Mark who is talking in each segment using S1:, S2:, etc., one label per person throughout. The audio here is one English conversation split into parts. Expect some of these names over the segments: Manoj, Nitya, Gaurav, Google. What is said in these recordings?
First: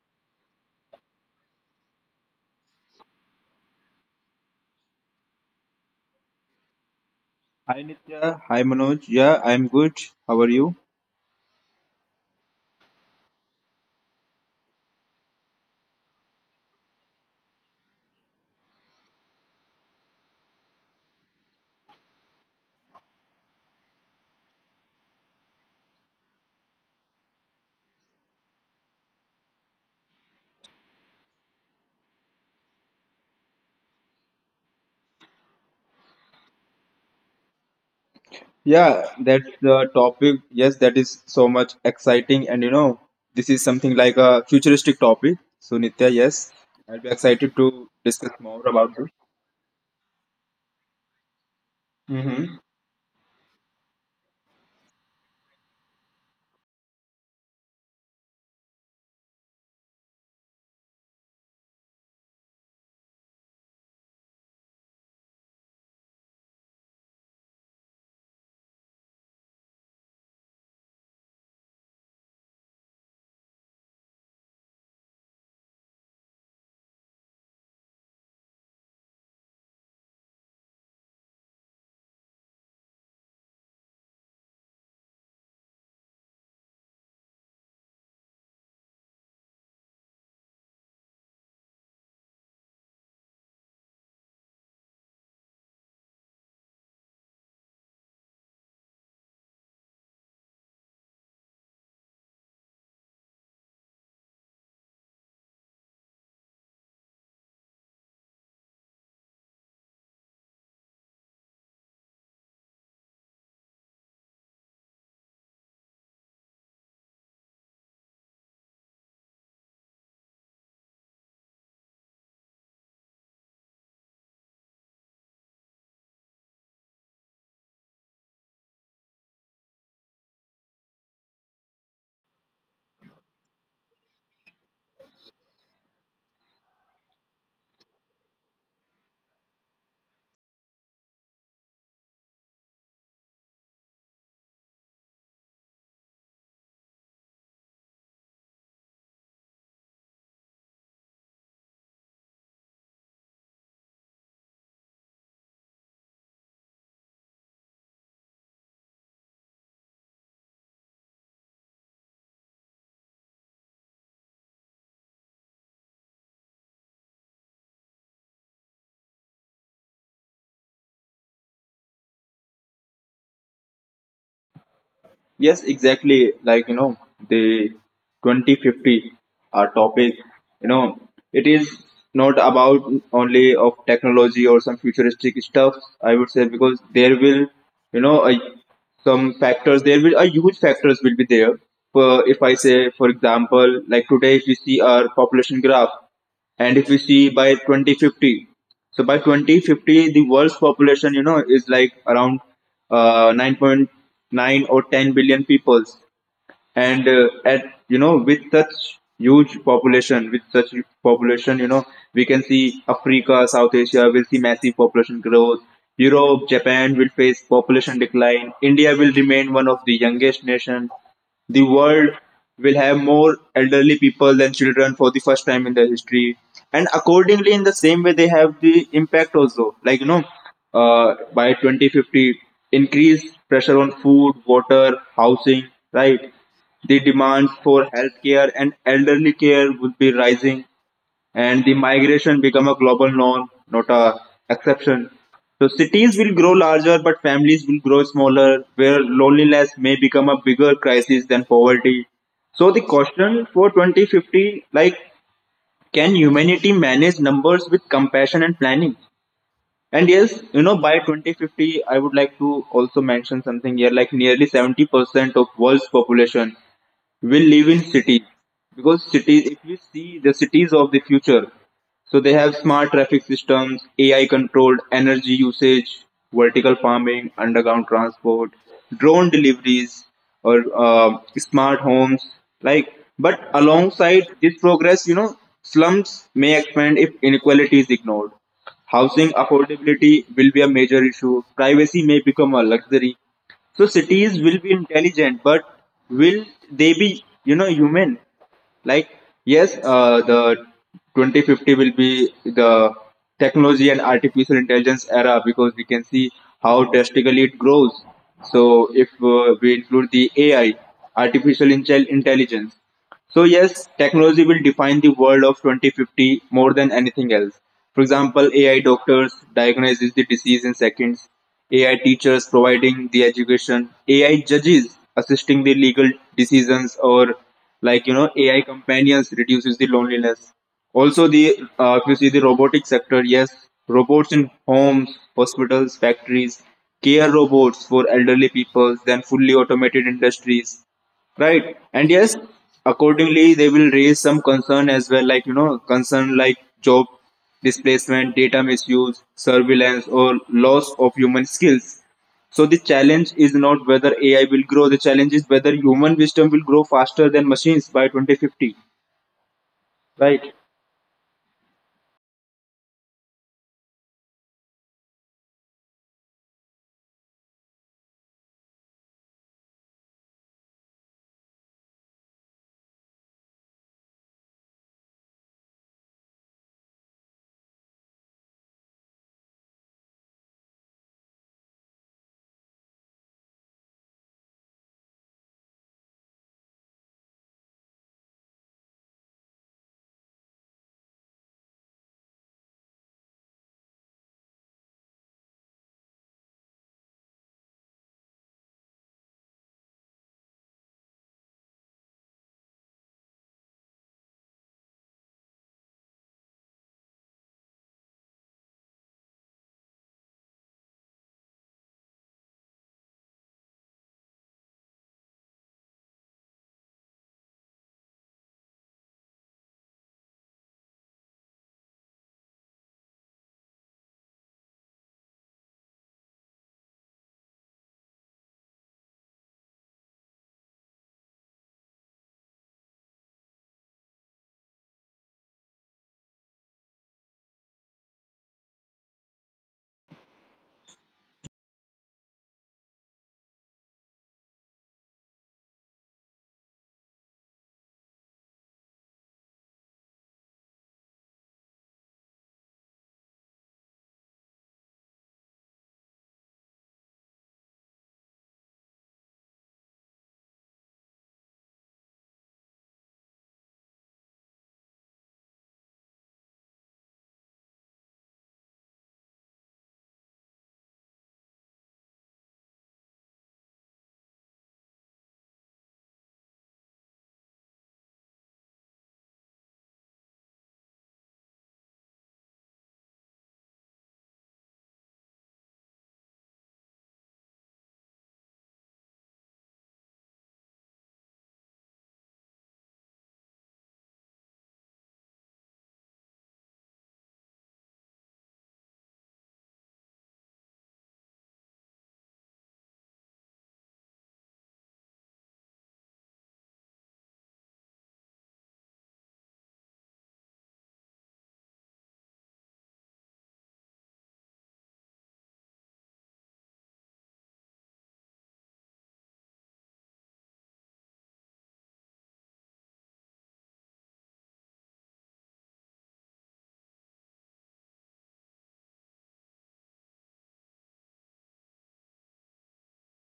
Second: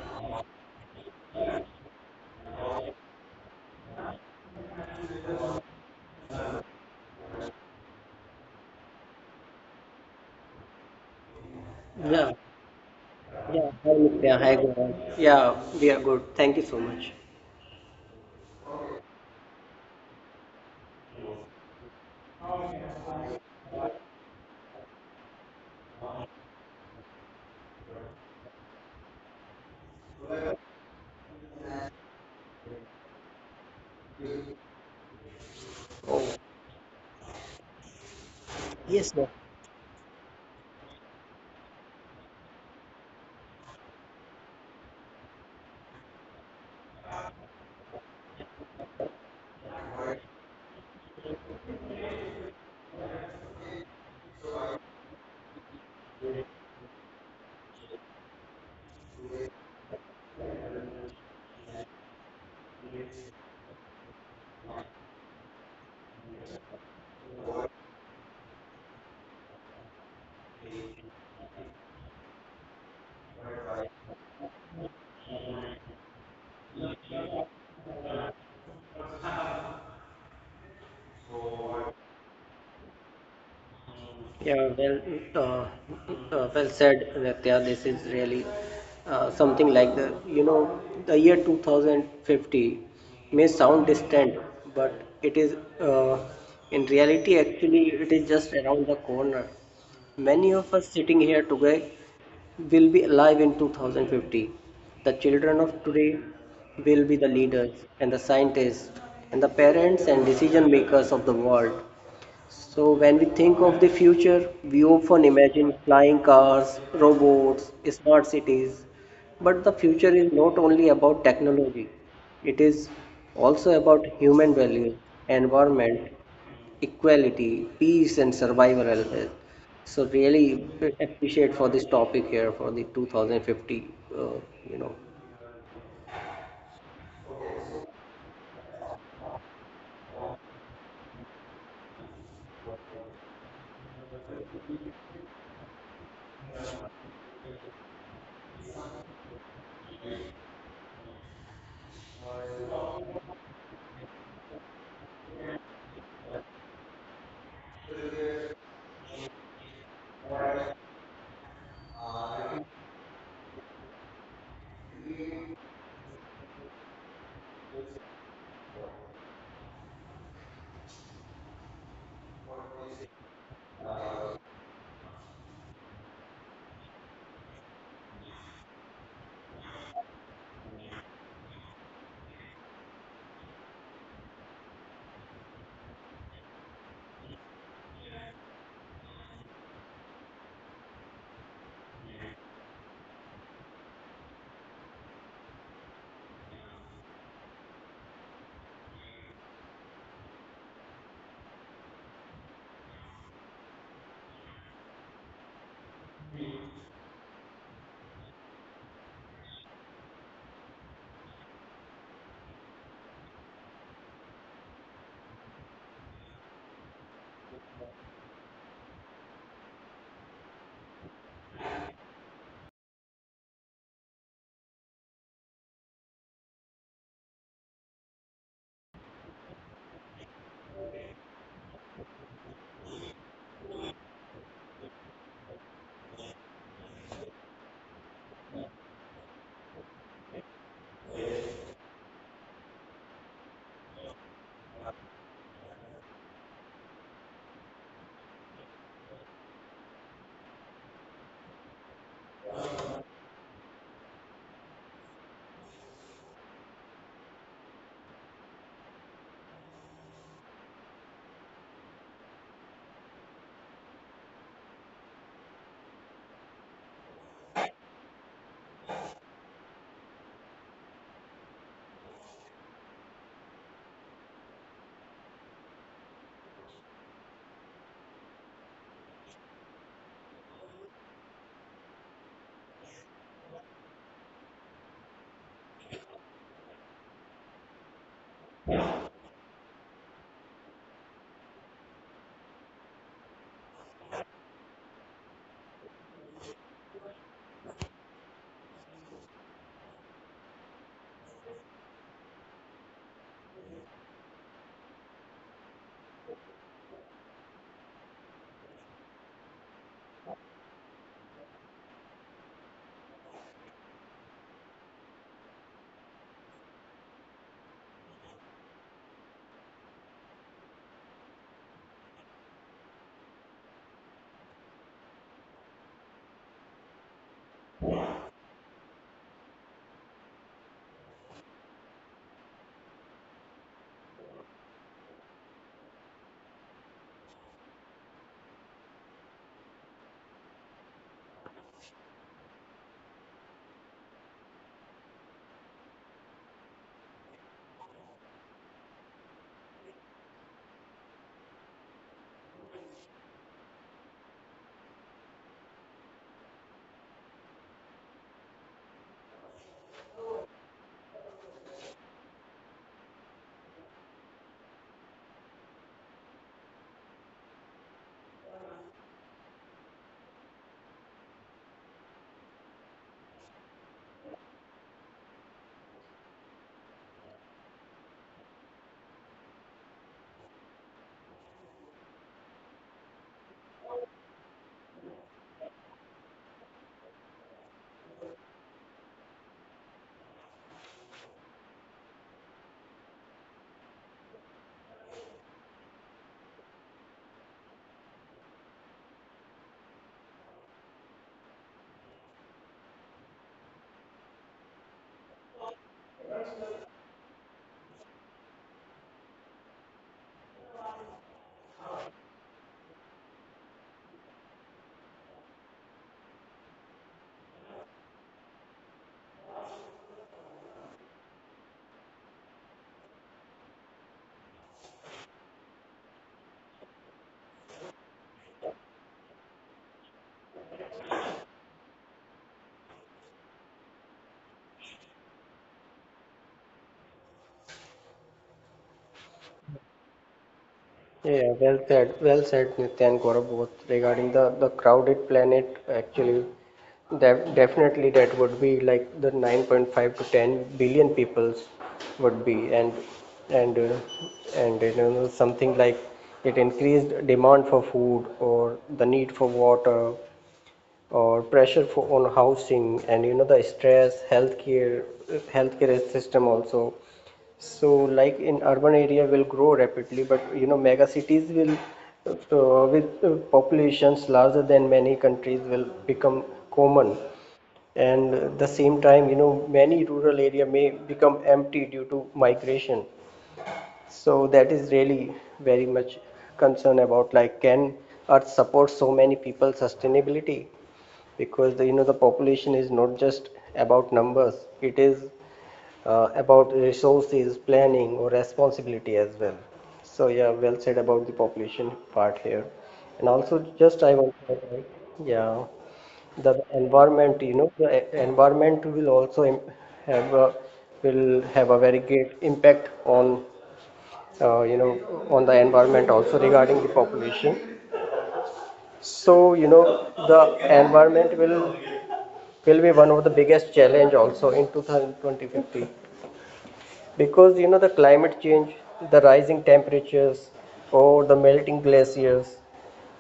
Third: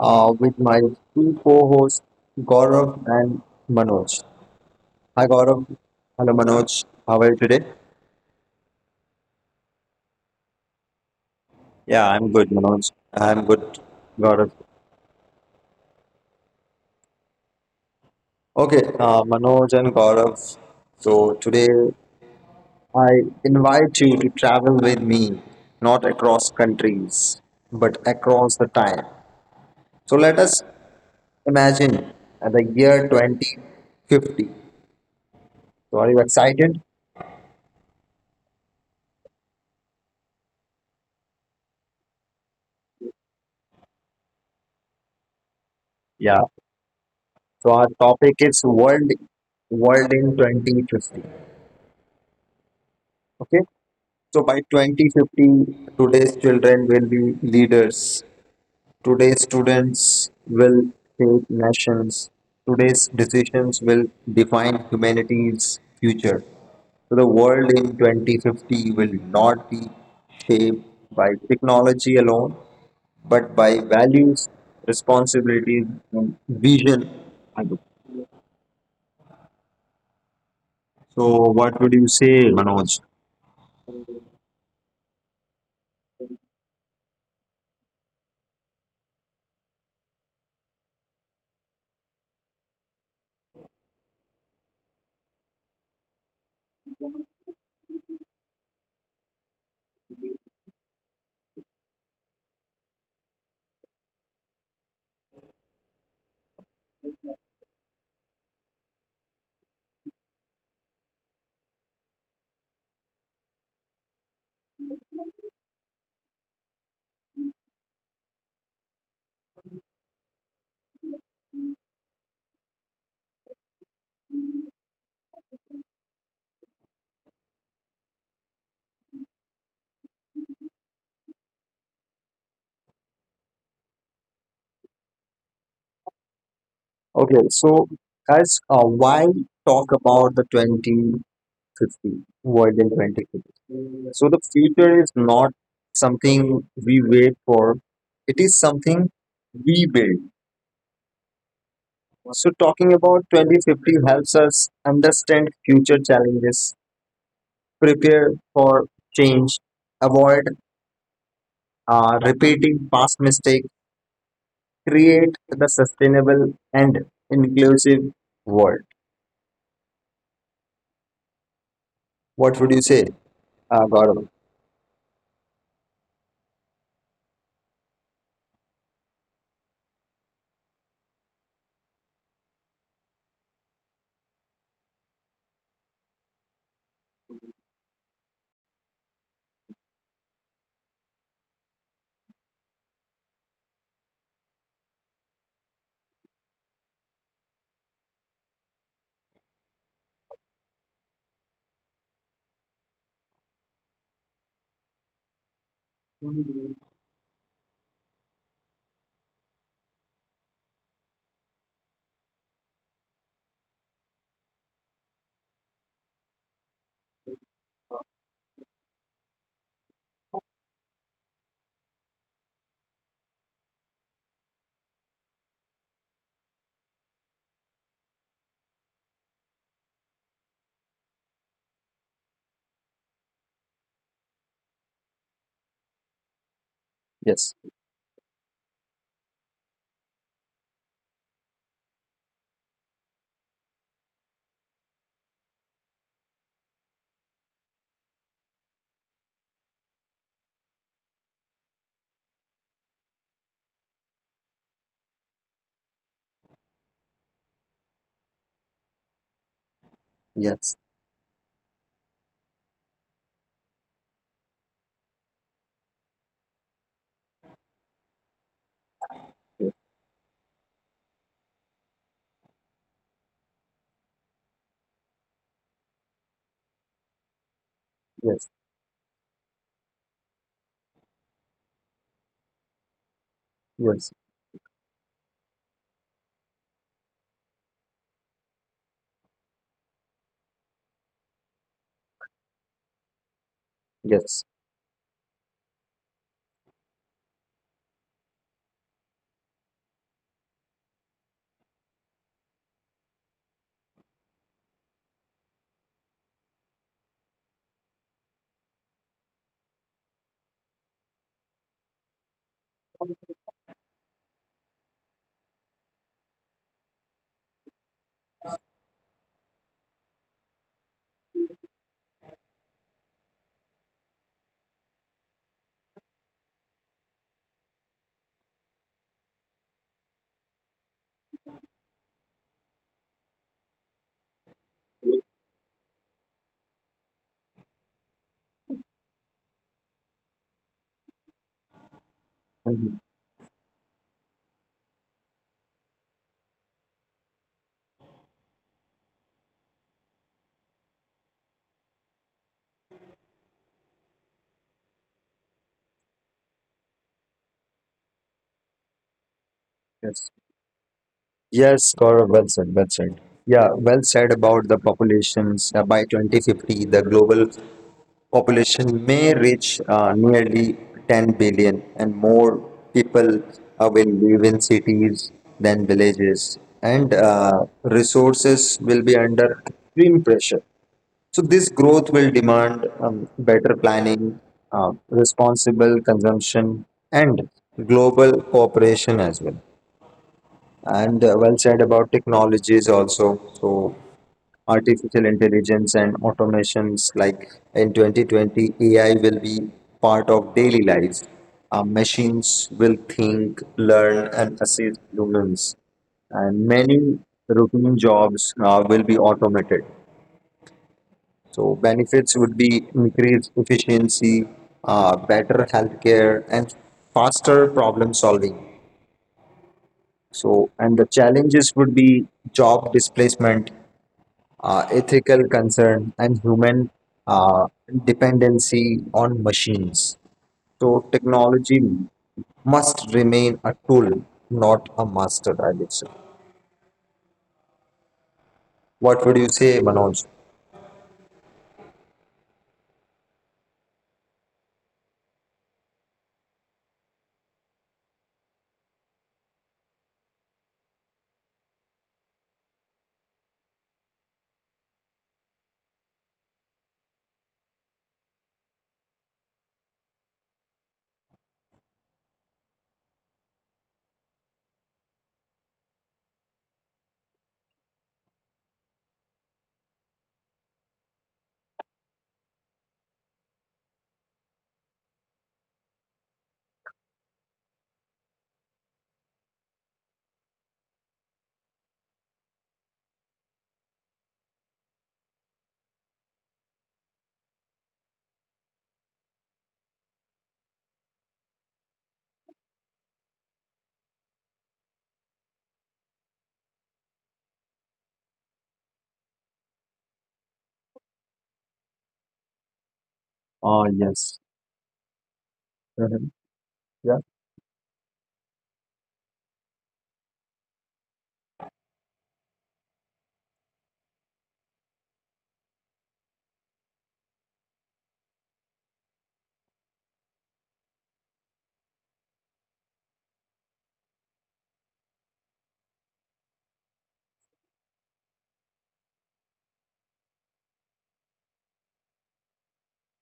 S1: with my two co hosts Gaurav and Manoj. Hi Gaurav. Hello Manoj, how are you today?
S2: Hi Nitya, hi Manoj. Yeah, I'm good. How are you?
S1: Yeah,
S3: Yeah.
S1: I'm good, Manoj. I'm good,
S3: Yeah.
S1: Gaurav.
S3: Hi, Gaurav. Yeah, we are good. Thank you so much.
S1: Okay, Manoj and Gaurav. So today I invite you to travel with me, not across countries, but across the time. So let us imagine the year 2050. So are you excited?
S2: Yeah,
S3: Yes.
S2: that's the topic. Yes, that is so much exciting, and this is something like a futuristic topic. So Nitya,
S1: Yeah.
S2: yes, I'll be excited
S1: So our
S2: to discuss
S1: topic is
S2: more about this.
S1: world in 2050.
S2: Hmm.
S1: Okay. So by 2050, today's children will be leaders. Today's students will shape nations. Today's decisions will define humanity's future. So the world in 2050 will not be shaped by technology alone, but by values, responsibilities, and vision. So what would you say, Manoj?
S3: Yeah, well, uh, well said, Nitya. This is really something like the year 2050 may sound distant, but it is, uh, in reality, actually, it is just around the corner. Many of us sitting here today will be alive in 2050. The children of today will be the leaders and the scientists and the parents and decision makers of the world. So when we think of the future, we often imagine flying cars, robots, smart cities. But the future is not only about technology, it is also about human values, environment, equality, peace, and survival as well. So really appreciate for this topic here for the 2050, uh, you know,
S1: Okay, so guys, why talk about the 2050, world in 2050? So the future is not something we wait for; it is something we build. So talking about 2050 helps us understand future challenges, prepare for change, avoid repeating past mistakes, create the sustainable and inclusive world. What would you say, Gaurav?
S2: Yes, exactly. Like, the 2050 topic, you know, it is not about only of technology or some futuristic stuff, I would say, because there will, you know, a, some factors, there will, a huge factors will be there. For, if I say, for example, like today, if you see our population graph, and if we see by 2050, so by 2050 the world's population is like around 9.9 or 10 billion peoples. And at you know with such huge population, with such population, we can see Africa, South Asia will see massive population growth. Europe, Japan will face population decline. India will remain one of the youngest nation. The world will have more elderly people than children for the first time in their history. And accordingly, in the same way, they have the impact also, like, by 2050, increased pressure on food, water, housing. Right? The demand
S1: Yes.
S2: for healthcare and elderly care would be rising, and the migration become a global norm, not a exception. So cities will grow larger, but families will grow smaller, where loneliness may become a bigger crisis than poverty. So the question for 2050, like, can humanity manage numbers with compassion and planning? And yes,
S1: Yes,
S2: by 2050, I would like to also mention something here, like nearly 70% of world's population will live in cities, because cities if we
S1: yes,
S2: see the cities of the future, so they have smart traffic systems, ai controlled energy usage, vertical farming, underground transport,
S1: yes,
S2: drone deliveries, or smart homes. Like, but
S1: yes,
S2: alongside this progress, slums may expand if inequality is ignored. Housing affordability will be a major issue, privacy may become a luxury. So cities
S1: yes,
S2: will be intelligent, but will they be, human? Like, yes, the 2050 will be the technology and artificial intelligence era, because we can see how drastically it grows. So if we include the AI, artificial intelligence, so yes, technology will define the world of 2050 more than anything else. For example, AI doctors diagnoses the disease in seconds, AI teachers providing the education, AI judges assisting the legal decisions, or like AI companions reduces the loneliness. Also the if you see the robotic sector, yes, robots in homes, hospitals, factories, care robots for elderly people, then fully automated industries. Right. And yes,
S1: mhm,
S2: accordingly, they will raise some concern as well, like, concern like job displacement, data misuse, surveillance, or loss of human skills. So the challenge is not whether AI will grow, the challenge is whether human wisdom will grow faster than machines by 2050.
S1: yes.
S2: Right.
S1: Yes, Gaurav, well said, well said. Yeah, well said about the populations. By 2050, the global population may reach nearly 10 billion, and more people will live in cities than villages, and resources will be under extreme pressure. So this growth will demand better planning, responsible consumption, and global cooperation as well. And well said about technologies also. So artificial intelligence and automations like in 2020, AI will be part of daily life. Machines will think, learn, and assist humans, and many routine jobs will be automated. So benefits would be increased efficiency, better healthcare, and faster problem solving. So and the challenges would be job displacement, ethical concern, and human uh, dependency on machines. So technology must remain a tool, not a master, I would say. What would you say, Manoj?
S3: Yeah, well said, Nitya and Gaurav, both regarding the crowded planet. Actually, that definitely that would be like the 9.5 to 10 billion peoples would be, and uh, and you know, something like it increased demand for food or the need for water or pressure for on housing and you know the stress, healthcare, healthcare system also. So, like in urban area will grow rapidly, but you know, mega cities will, with populations larger than many countries, will become common. And at the same time, you know, many rural area may become empty due to migration. So that is really very much concern about, like, can Earth support so many people sustainability? Because the, you know, the population is not just about numbers; it is about resources, planning, or responsibility as well. So yeah, well said about the population part here, and also
S1: Ah,
S3: just I want
S1: yes.
S3: to highlight, yeah,
S1: Mhm.
S3: the
S1: Yeah.
S3: environment. You know, environment will also have a, will have a very great impact on, you know, on the environment also regarding the population. So you know the environment will be one of the biggest challenge also in 2050, because you know the climate change, the rising temperatures or the melting glaciers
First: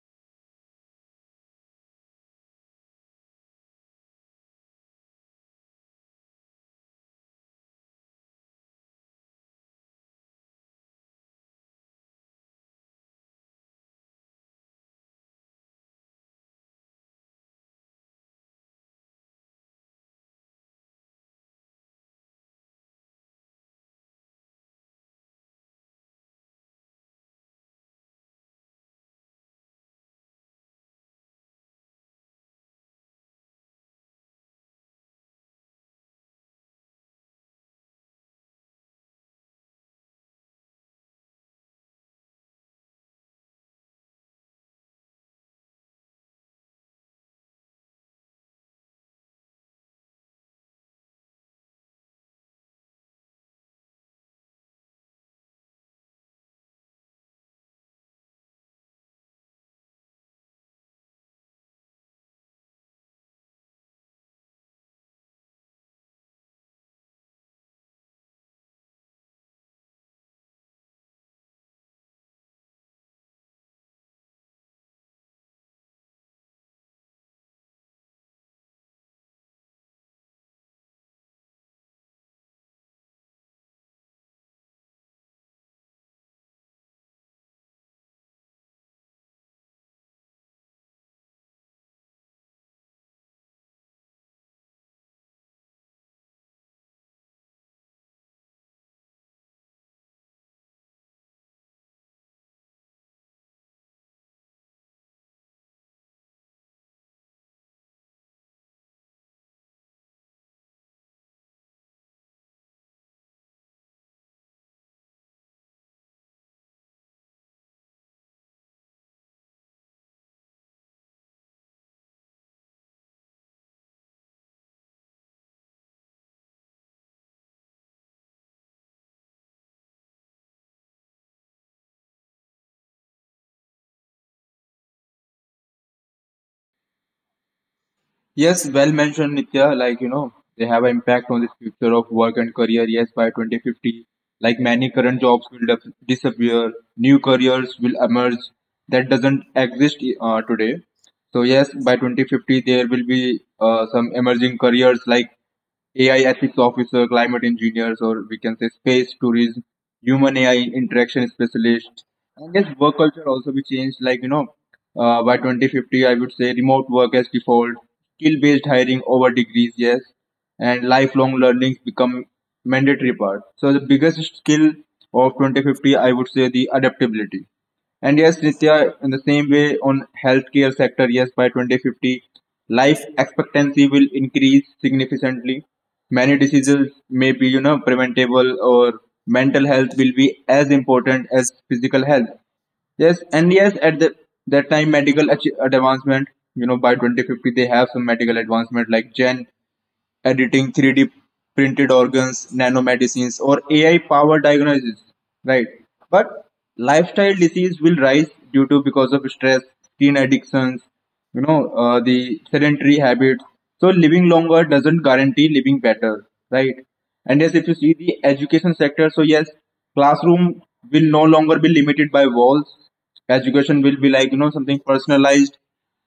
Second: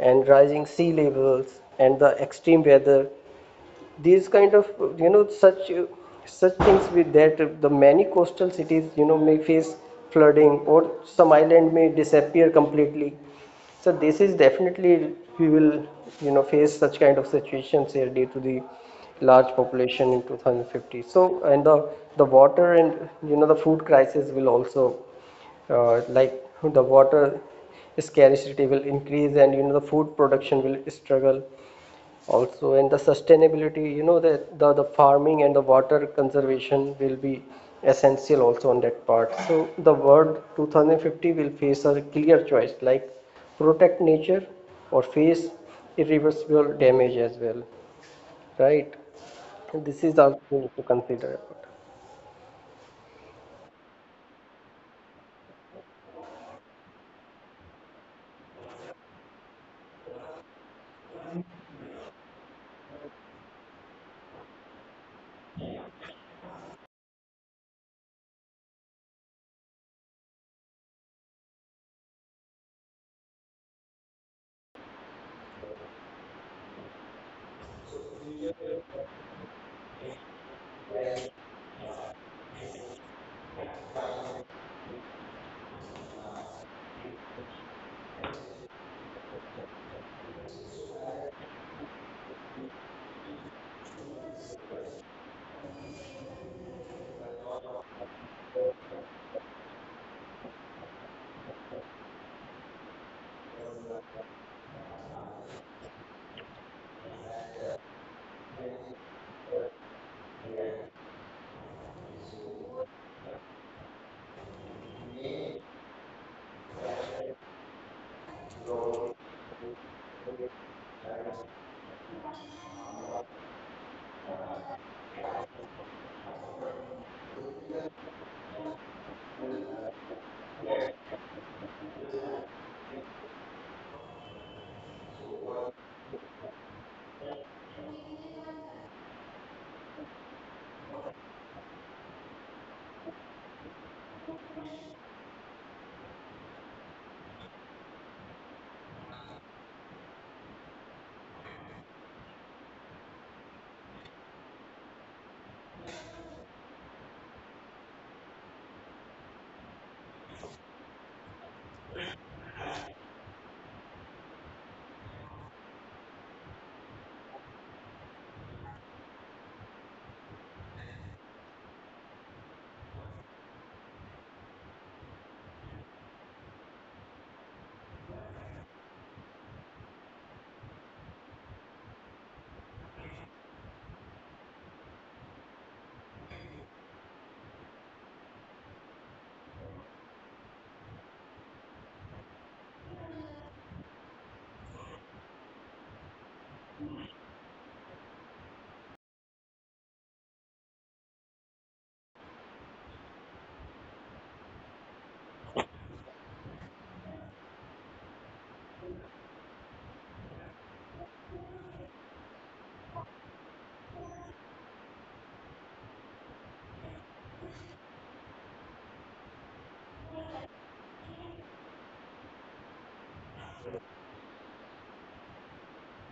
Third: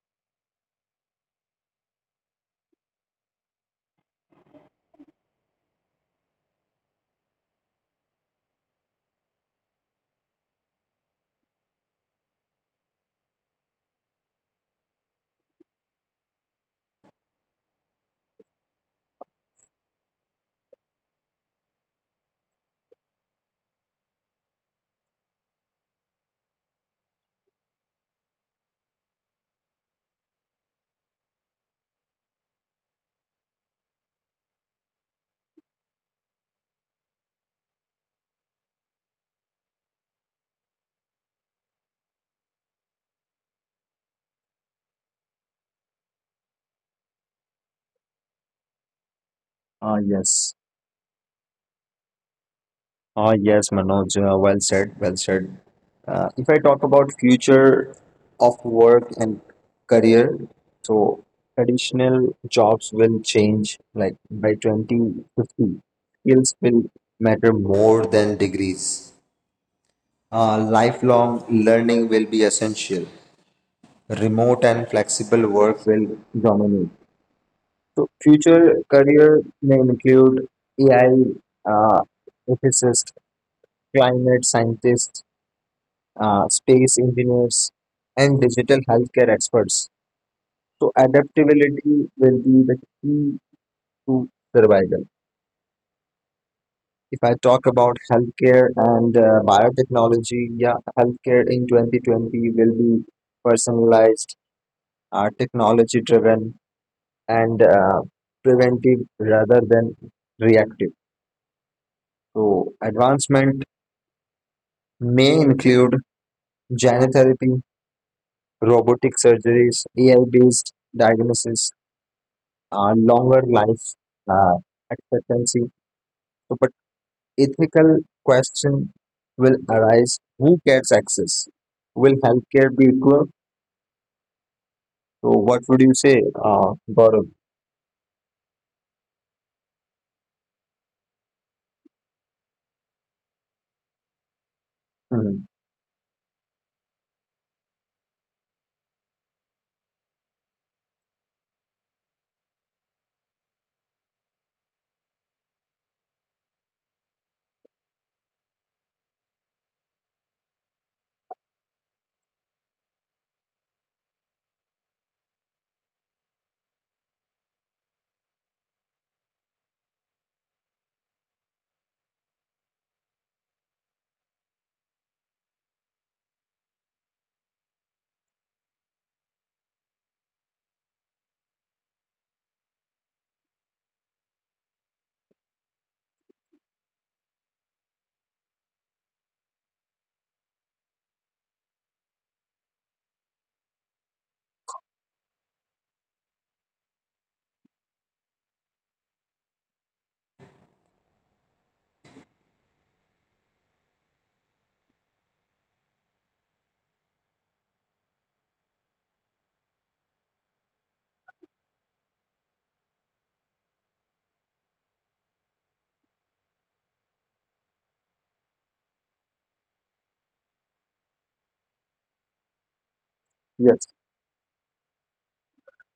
S3: and rising sea levels and the extreme weather, these kind of, you know, such things, with that the many coastal cities, you know, may face flooding or some island may disappear completely. So this is definitely we will, you know, face such kind of situations here due to the large population in 2050. So and the water and you know the food crisis will also, like, the water scarcity will increase and you know the food production will struggle also, and the sustainability, you know, that the farming and the water conservation will be essential also on that part. So the world 2050 will face a clear choice, like protect nature or face irreversible damage as well, right? And
S1: Ah,
S3: this is also
S1: yes.
S3: we need to consider.
S1: Ah, yes, Manoj, well said, well said. If I talk about future of work and career, so traditional jobs will change like by 2050. Skills will matter more than degrees. Lifelong learning will be essential. Remote and flexible work will dominate. So future career may include AI, uh, ethicist, climate scientist, space engineers, and digital healthcare experts. So, adaptability will be the key to survival. If I talk about healthcare and biotechnology, yeah, healthcare in 2020 will be personalized, technology driven, and preventive rather than reactive. So, advancement may include gene therapy, robotic surgeries, AI based diagnosis, longer life uh, expectancy. So, but ethical question will arise: Who gets access? Will healthcare be equal? So, what would you say, Gaurav?
S2: Yes, well mentioned, Nitya. Like, they have an impact on the future of work and career. Yes, by 2050, like many current jobs
S1: Mhm.
S2: will disappear, new careers will emerge that doesn't exist today. So yes, by 2050, there will be some emerging careers like AI ethics officer, climate engineers, or we can say space tourism, human AI interaction specialist. I guess work culture also be changed, like, by 2050, I would say remote work as default, skill based hiring over degrees, yes, and lifelong learning become mandatory part. So, the biggest skill of 2050, I would say the adaptability. And yes, Nitya, in the same way on healthcare sector, yes, by 2050, life expectancy will increase significantly. Many diseases may be, preventable, or mental health will be as important as physical health. Yes, and yes, at the that time, medical advancement. By 2050, they have some medical advancement like Gen editing, 3D printed organs, nanomedicines, or AI-powered diagnosis, right? But lifestyle disease will rise due to because of stress, teen addictions, the sedentary habits. So living longer doesn't guarantee living better, right? And yes, if you see the education sector, so yes, classroom will no longer be limited by walls. Education will
S1: Yes,
S2: be like something personalized.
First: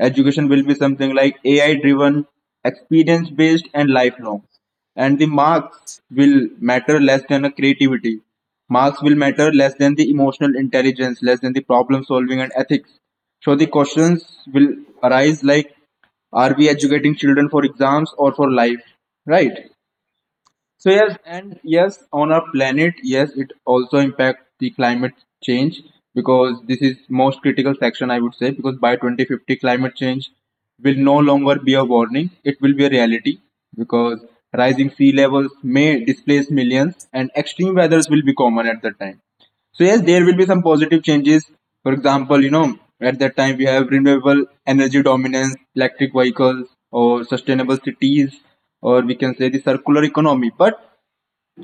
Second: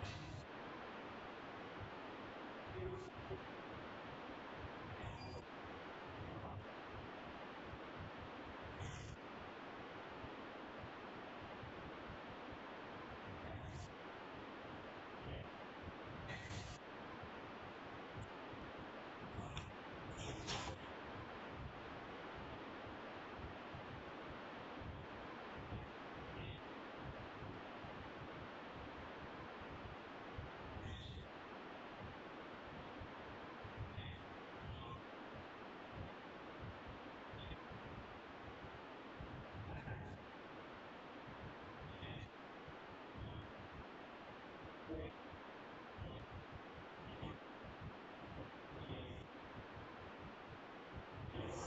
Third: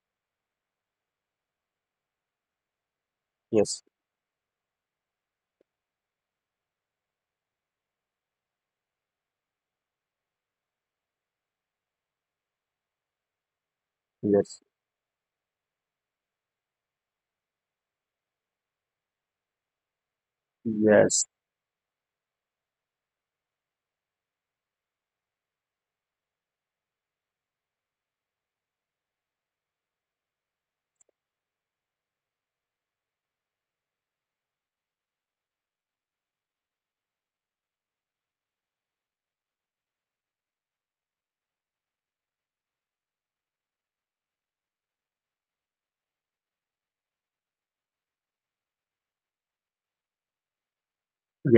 S2: Education will be something like AI driven, experience based,
S1: yes,
S2: and lifelong. And the marks will matter less than a creativity. Marks will matter less than the emotional intelligence, less than the problem solving and ethics. So the questions
S1: yes,
S2: will arise like, are we educating children for exams or for life? Right? So yes,
S1: yes,
S2: and yes, on our planet, yes, it also impacts the climate change, because this is most critical section I would say, because by 2050 climate change will no longer be a warning, it will be a reality, because rising sea levels may displace millions and extreme weathers will be common at that time. So yes, there will be some positive changes. For example, at that time we have renewable energy dominance, electric vehicles, or sustainable cities, or we can say the circular economy. But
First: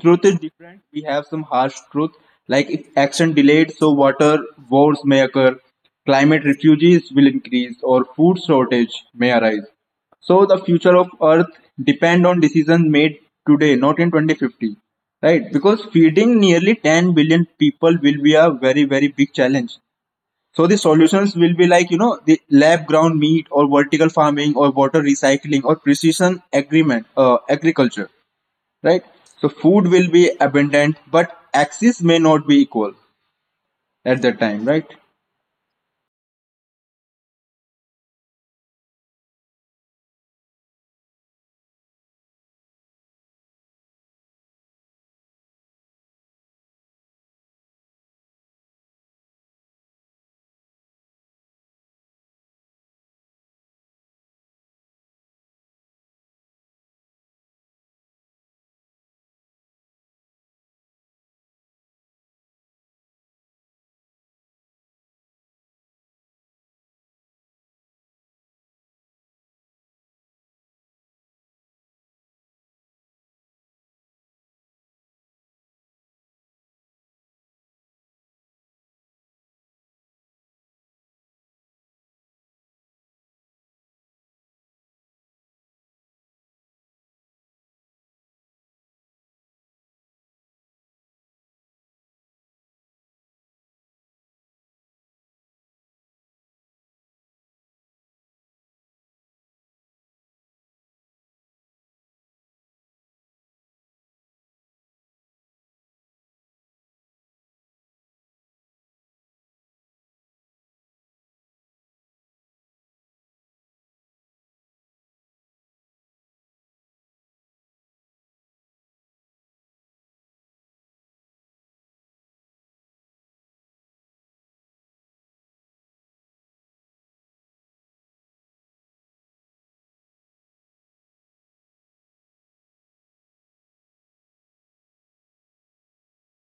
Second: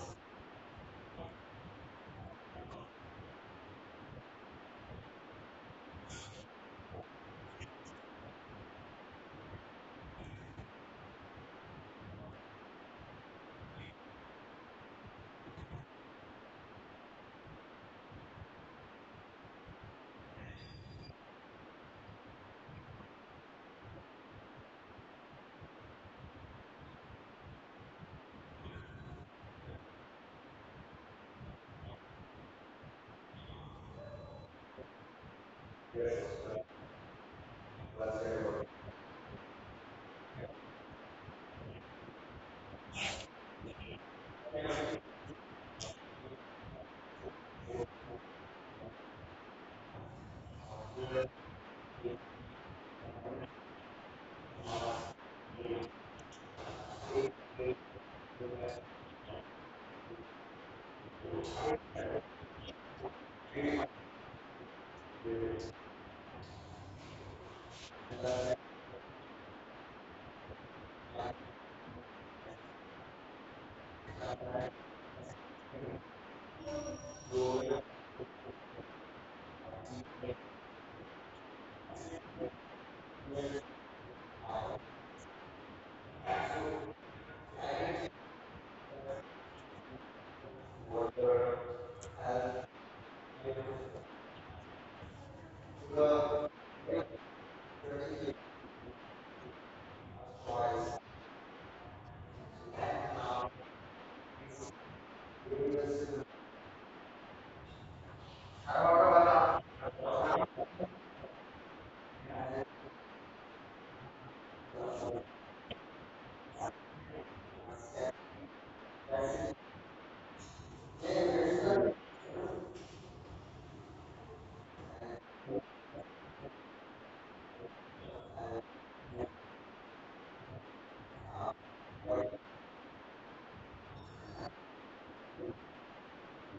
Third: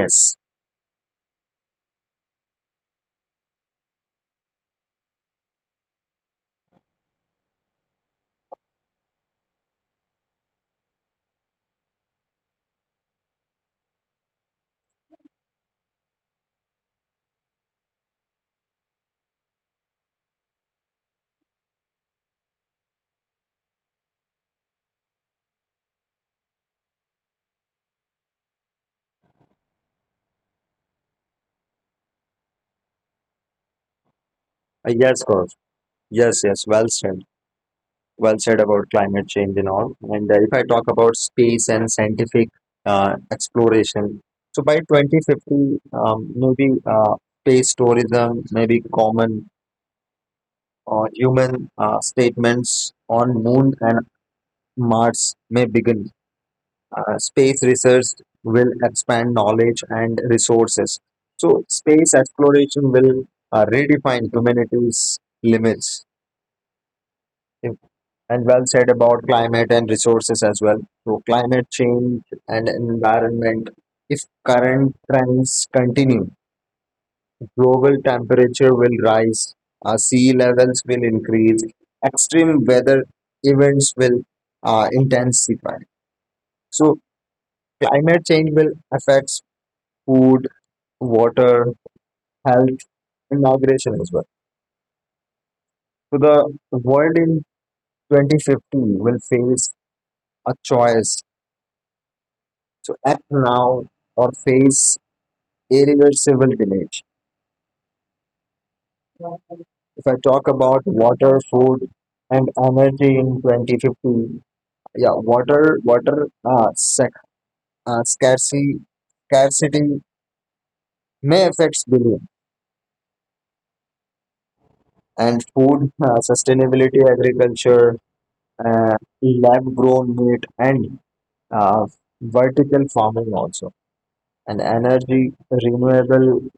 S2: truth is different. We have some harsh truth, like if action delayed, so water wars may occur, climate refugees will increase, or food shortage may arise. So the future of Earth depend on decisions made today, not in 2050, right? Because feeding nearly 10 billion people will be a very very big challenge. So the solutions will be like the lab ground meat, or vertical farming, or water recycling, or precision agreement agriculture, right? So food will be abundant, but access may not be equal at that time, right?
S1: yes, Gaurav. Yes, yes. Well said. Well said about climate change and all. And if I talk about space and scientific exploration, so by 2050, maybe space tourism may be common. Or human statements on moon and mars may begin. Uh, space research will expand knowledge and resources. So space exploration will redefine humanity's limits. If- and well said about climate and resources as well. So climate change and environment, if current trends continue, global temperature will rise, sea levels will increase, extreme weather events will intensify. So, climate change will affect food, water, health, and migration as well. So, the world in 2050 will face a choice to act now or face irreversible damage. If I talk about water, food, and energy in 2050, yeah, water water sec, scarcity scarcity may affect billion, and food, sustainability agriculture, uh, lab grown meat, and uh, vertical farming also. And energy, renewable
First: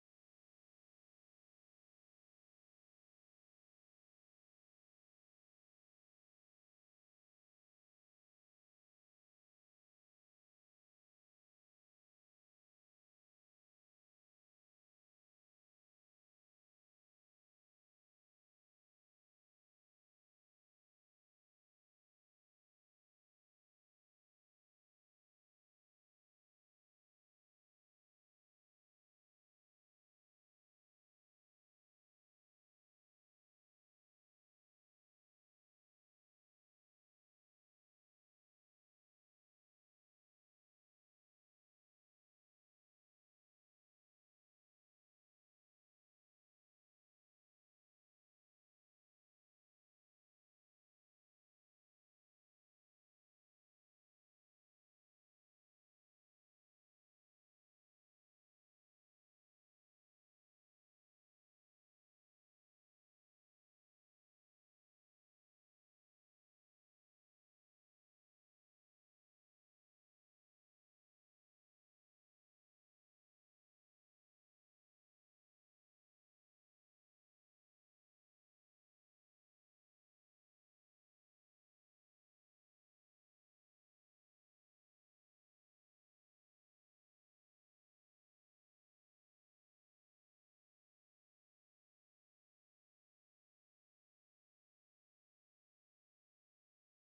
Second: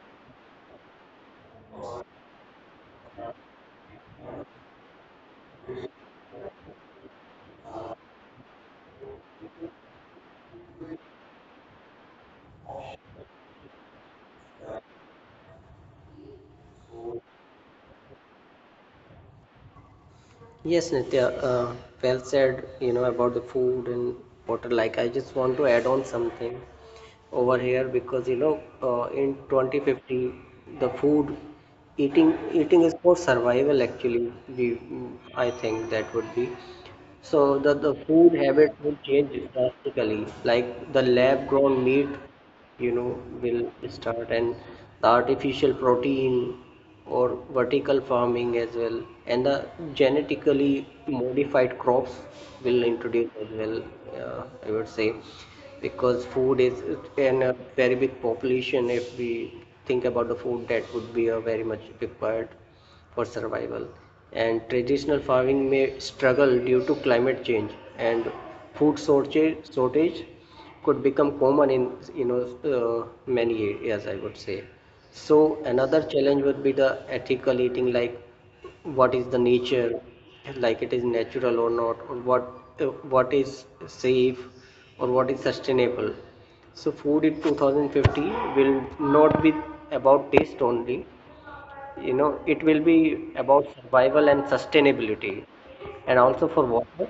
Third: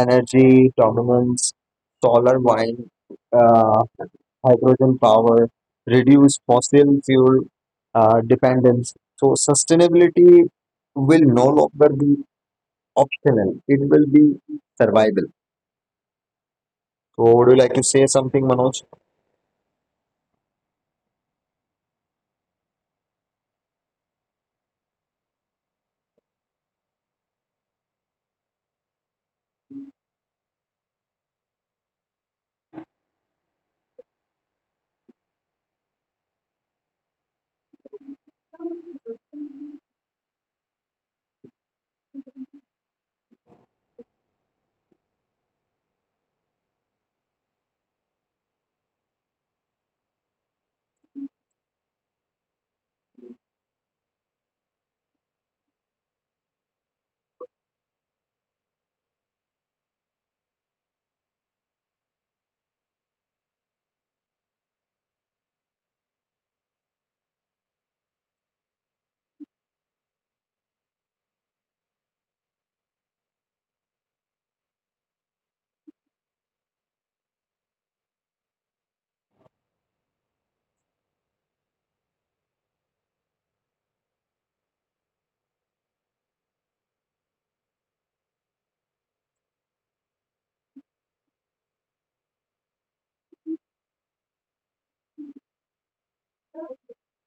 S1: energy dominance, solar wind, uh, hydrogen power, reduce fossil fuel dependence. So sustainability will no longer be optional. It will be survival. So, would you like to say something, Manoj?
S3: Yes, Nitya, well said, you know, about the food and water. Like, I just want to add on something over here, because you know, in 2050, the food, eating is for survival. Actually, we, I think that would be, so the food habits will change drastically. Like the lab grown meat, you know, will start, and the artificial protein or vertical farming as well. And the genetically modified crops will introduce as well, I would say, because food is in a very big population. If we think about the food, that would be a very much required for survival, and traditional farming may struggle due to climate change, and food shortage could become common in, you know, uh, many areas, I would say. So another challenge would be the ethical eating, like what is the nature, like it is natural or not, or what, uh, what is safe or what is sustainable. So food in 2050 will not be about taste only, you know, it will be about survival and sustainability. And also for water,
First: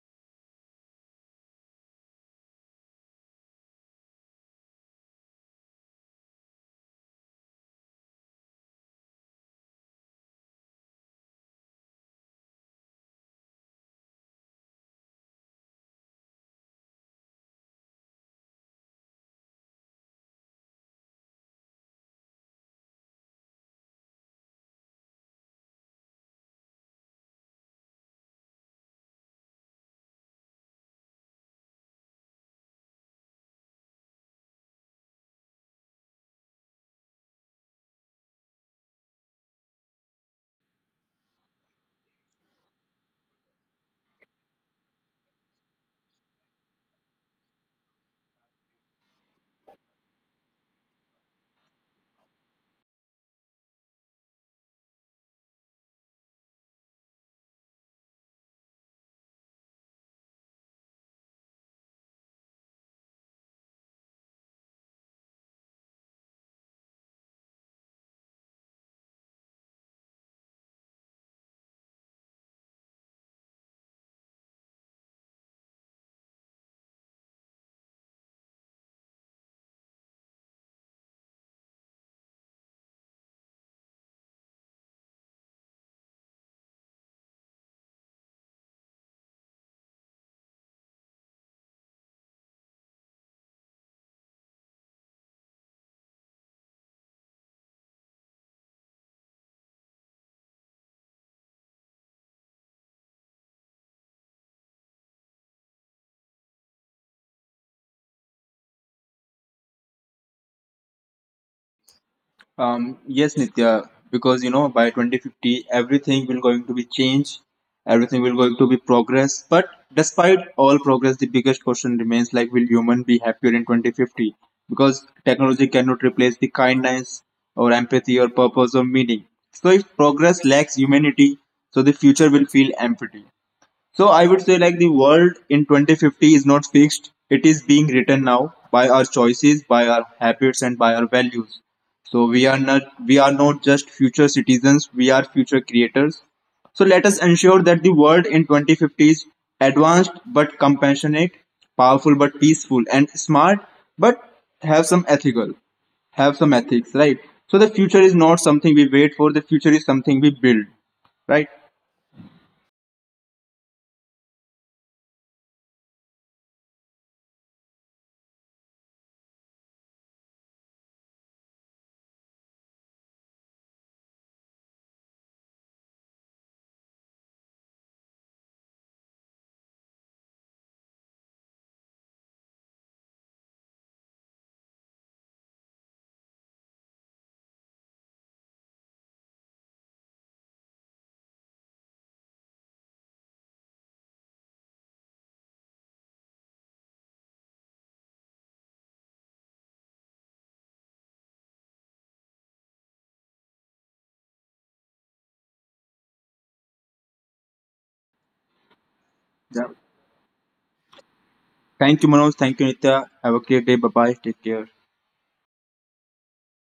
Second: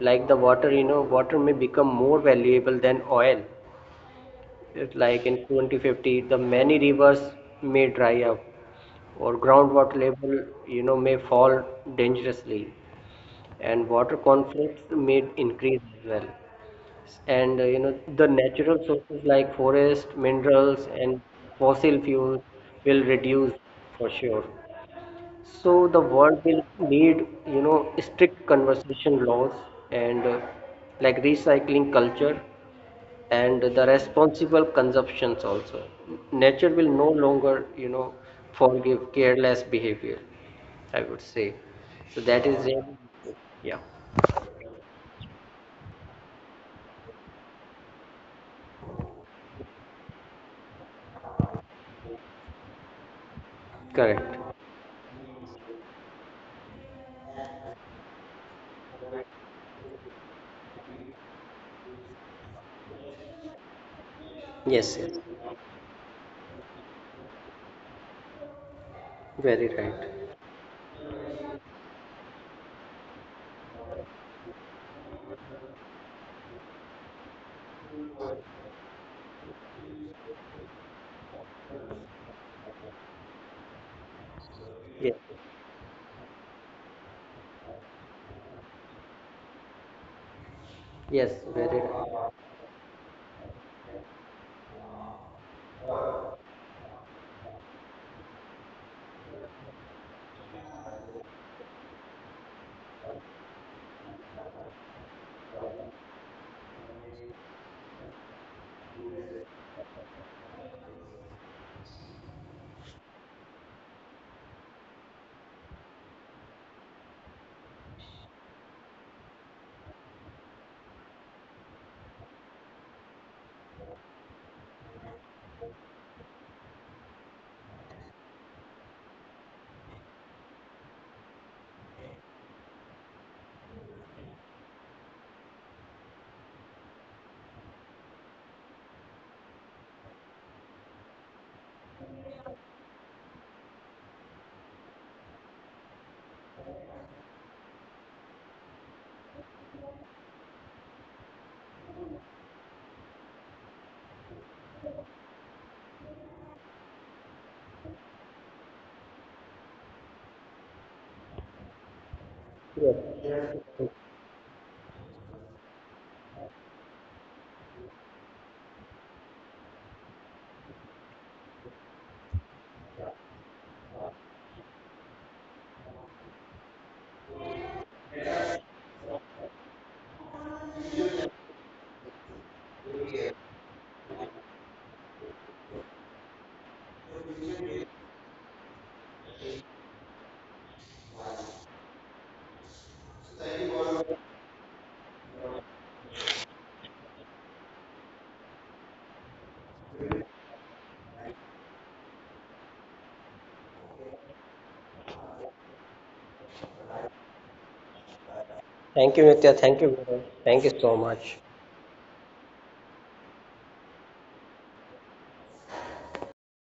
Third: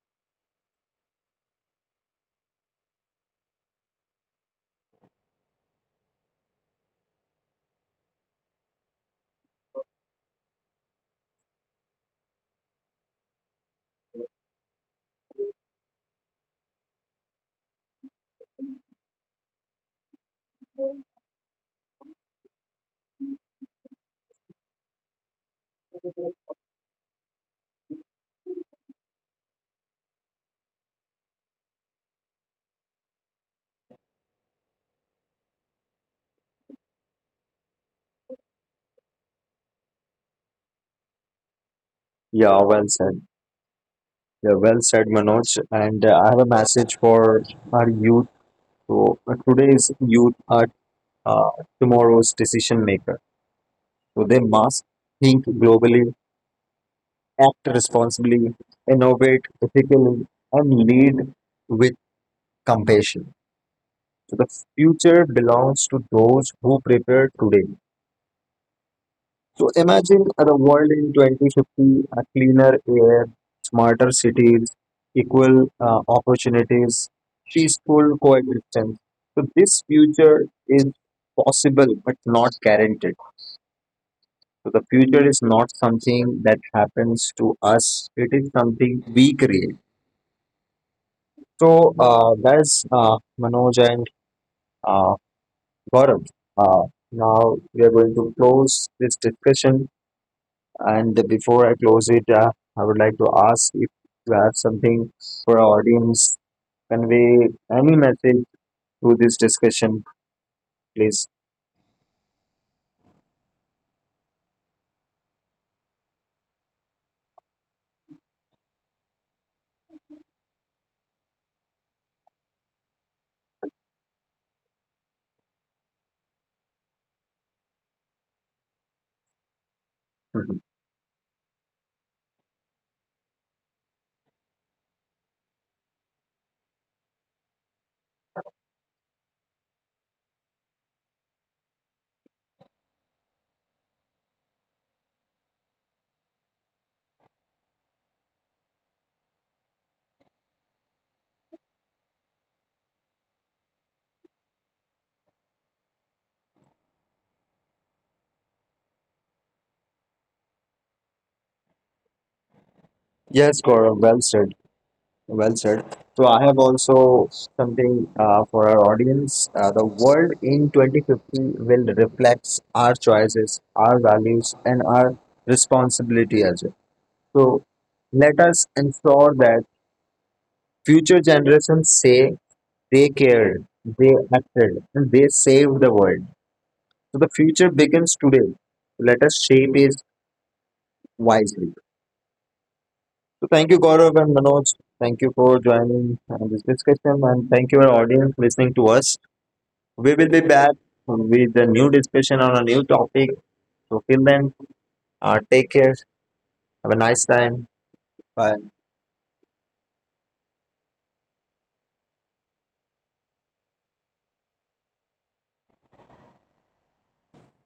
S3: like the water, you know, water may become more valuable than oil. It's like in 2050, the many rivers may dry up, or groundwater level, you know, may fall dangerously, and water conflicts may increase as well. And, you know, the natural sources like forest, minerals, and fossil fuels will reduce for sure. So the world will need, you know, strict conservation laws and, like recycling culture and the responsible consumptions also. Nature will no longer, you know, forgive careless behavior, I would say. So that
S1: Yeah,
S3: is
S1: well
S3: it.
S1: said.
S3: Yeah,
S1: Yeah, well said, Manoj. And I have a message for our youth. So, today's youth are uh, tomorrow's decision maker. So,
S3: correct.
S1: they must think globally, act responsibly, innovate ethically, and lead with compassion. So, the
S3: Yes, yes.
S1: future belongs to those who prepare today.
S3: Very right.
S1: So imagine the world in 2050, a cleaner air, smarter cities, equal opportunities, peaceful coexistence. So this future is possible but not guaranteed.
S3: Yes,
S1: So the future is not something that happens to us. It is something we create.
S3: yes, very right.
S1: So that's Manoj and uh, Gaurav. Uh, Now we are going to close this discussion. And before I close it, I would like to ask if you have something for our audience, convey any message through this discussion, please.
S2: Yes, Nitya, because by 2050 everything will going to be changed, everything will going to be progress. But despite all progress, the biggest question remains like, will human be happier in 2050? Because technology cannot replace the kindness, or empathy, or purpose, or meaning. So if progress
S1: Mhm.
S2: lacks humanity, so the future will feel empty. So I would say like the world in 2050 is not fixed. It is being written now by our choices, by our habits and by our values. So we are not just future citizens, we are future creators. So let us ensure that the world in 2050 is advanced but compassionate, powerful but peaceful and smart but have some ethical, have some ethics, right? So the future is not something we wait for, the future is something we build, right?
S1: Yes, Gaurav, well said. Well said. So I have also something for our audience. The world in 2050 will reflect our choices, our values, and our responsibility as well. So let us ensure that future generations say they cared, they acted, and they saved the world. So the future begins today. So, let us shape it wisely. So thank you, Gaurav and Manoj. Thank you for joining this discussion, and thank you, our audience, listening to us. We will be back with a new discussion on a new topic. So till then, take care. Have a nice time. Bye.
S3: Thank you, Nitya.
S2: Yeah.
S3: Thank you, Gaurav. Thank you so much.
S2: Thank you, Manoj. Thank you, Nitya. Have a great day. Bye bye. Take care.